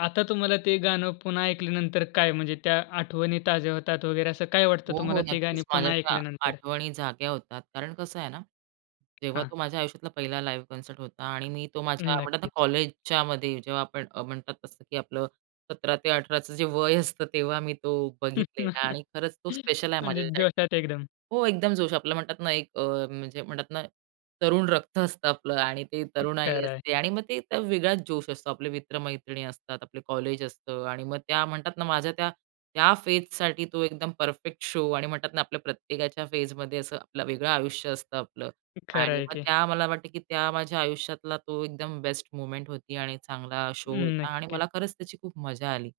आता तुम्हाला ते गाणं पुन्हा ऐकल्यानंतर काय म्हणजे त्या आठवणी ताज्या होतात वगैरे, असं काय वाटतं हो, तुम्हाला हो. ते गाणी नक्कीच. माझ्या पुन्हा त्या ऐकल्यानंतर? आठवणी जाग्या होतात, कारण कसं आहे ना, जेव्हा हां. तो माझ्या आयुष्यातला पहिला लाईव्ह कॉन्सर्ट होता. आणि मी तो माझ्या म्हणतात ना नक्कीच. कॉलेजच्यामध्ये जेव्हा आपण अ, म्हणतात तसं की आपलं 17 ते 18चं जे वय असतं, तेव्हा मी तो बघितलेला आणि खरंच तो स्पेशल आहे म्हणजे माझ्यासाठी जोशात एकदम. हो, एकदम जोश आपलं म्हणतात ना एक अ, म्हणजे म्हणतात ना तरुण रक्त असतं आपलं आणि ते हं. तरुणाई खरं आहे. असते आणि मग ते वेगळाच जोश असतो. आपले मित्रमैत्रिणी असतात. आपलं कॉलेज असतं. आणि मग त्या म्हणतात ना माझ्या त्या, त्या फेजसाठी तो एकदम परफेक्ट शो आणि म्हणतात ना आपल्या प्रत्येकाच्या फेजमध्ये असं आपलं वेगळं आयुष्य असतं आपलं. हं. खरं आणि आहे मग की. त्या मला वाटतं की त्या माझ्या आयुष्यातला तो एकदम बेस्ट मोमेंट होती आणि चांगला अ, शो होता आणि नक्कीच. मला खरंच त्याची खूप मजा आली.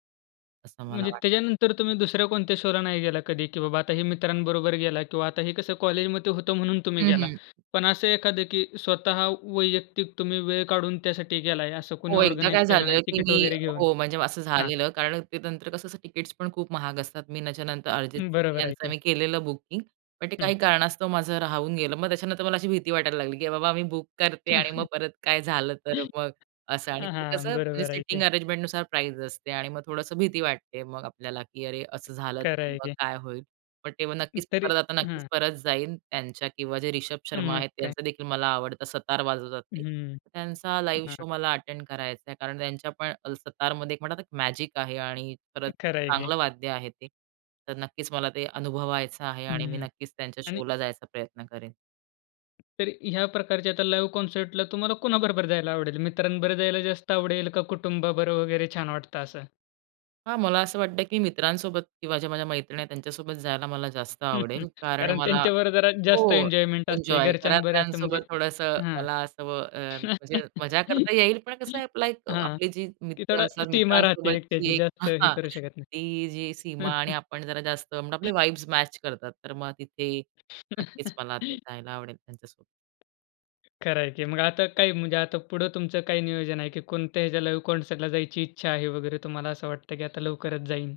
असं मला म्हणजे वाटतं. त्याच्यानंतर तुम्ही दुसऱ्या कोणत्या शोला नाही गेलात कधी, की बाबा आता हे मित्रांबरोबर गेला किंवा आता हे कसं कॉलेजमध्ये होतं म्हणून तुम्ही हं, गेलात. हं. पण असं एखाद की स्वतः वैयक्तिक तुम्ही वेळ काढून त्यासाठी गेला आहे असं कुणी हो, एकदा ऑर्गनाइज काय केलं नाही झालं की टिकीट मी वगैरे घेऊन हो, म्हणजे असं हां. झालेलं कारण ते नंतर कसं असं तिकीट्स पण खूप महाग असतात. मी त्याच्यानंतर अर्जित सिंग बरोबर आहे यांचं की. मी केलेलं बुकिंग. पण ते हं. काही कारणास्तव माझं राहून गेलं. मग त्याच्यानंतर मला अशी भीती वाटायला लागली की बाबा मी बुक करते आणि मग परत काय झालं तर मग असं. आणि अ, ते कसं हां म्हणजे बरोबर आहे ते. सिटींग अरेंजमेंटनुसार प्राईस असते आणि मग थोडंस भीती वाटते मग आपल्याला की अरे, असं झालं खरं तर आहे मग की. काय होईल? पण तेव्हा अं, नक्कीच तरी परत आता नक्कीच हं. परत जाईल त्यांच्या किंवा जे रिषभ अ, शर्मा मग आहेत. काय? त्यांचादेखील मला आवडतं. सतार वाजवतात ते. हम्म. त्यांचा लाईव्ह हां. शो मला अटेंड करायचाय कारण त्यांच्यापण सतारमध्ये मॅजिक आहे. आणि परत खरं आहे की. चांगलं वाद्य आहे ते. तर नक्कीच मला ते अनुभवायचं आहे. आणि मी हम्म. नक्कीच त्यांच्या आणि शोला जायचा प्रयत्न करेन. तरी ह्या प्रकारच्या आता लाईव्ह कॉन्सर्टला तुम्हाला कोणाबरोबर जायला आवडेल मित्रांबरोबर जायला जास्त आवडेल का कुटुंबाबरोबर वगैरे छान वाटतं असं? हां, मला असं वाटतं की मित्रांसोबत किंवा ज्या माझ्या मैत्रिणी आहेत त्यांच्यासोबत जायला मला जास्त आवडेल. कारण कारण मला त्यांच्यावर जरा जास्त हो. एन्जॉयमेंट असते. एन्जॉय घरच्यान बरे असतं म्हणजे घरातल्यांसोबत थोडंसं हां. मला असं अ, म्हणजे मजा करता येईल. पण कसं आहे आपला एक हां, आपली जी की मित्र थोडा असतात. सीमा राहते मित्रांसोबतची एकट्याची एक अ, जास्त हे हां करू शकत ती जी नाही. सीमा आणि आपण जरा जास्त मग आपले [unintelligible] वाइब्स मॅच करतात. तर मग तिथे नक्कीच मला जायला आवडेल त्यांच्यासोबत. खरं आहे की मग आता काही म्हणजे आता पुढं तुमचं काही नियोजन आहे की कोणत्या ह्याच्या लाईव्ह कॉन्सर्टला जायची इच्छा आहे वगैरे तुम्हाला असं वाटतं की आता लवकरच जाईन?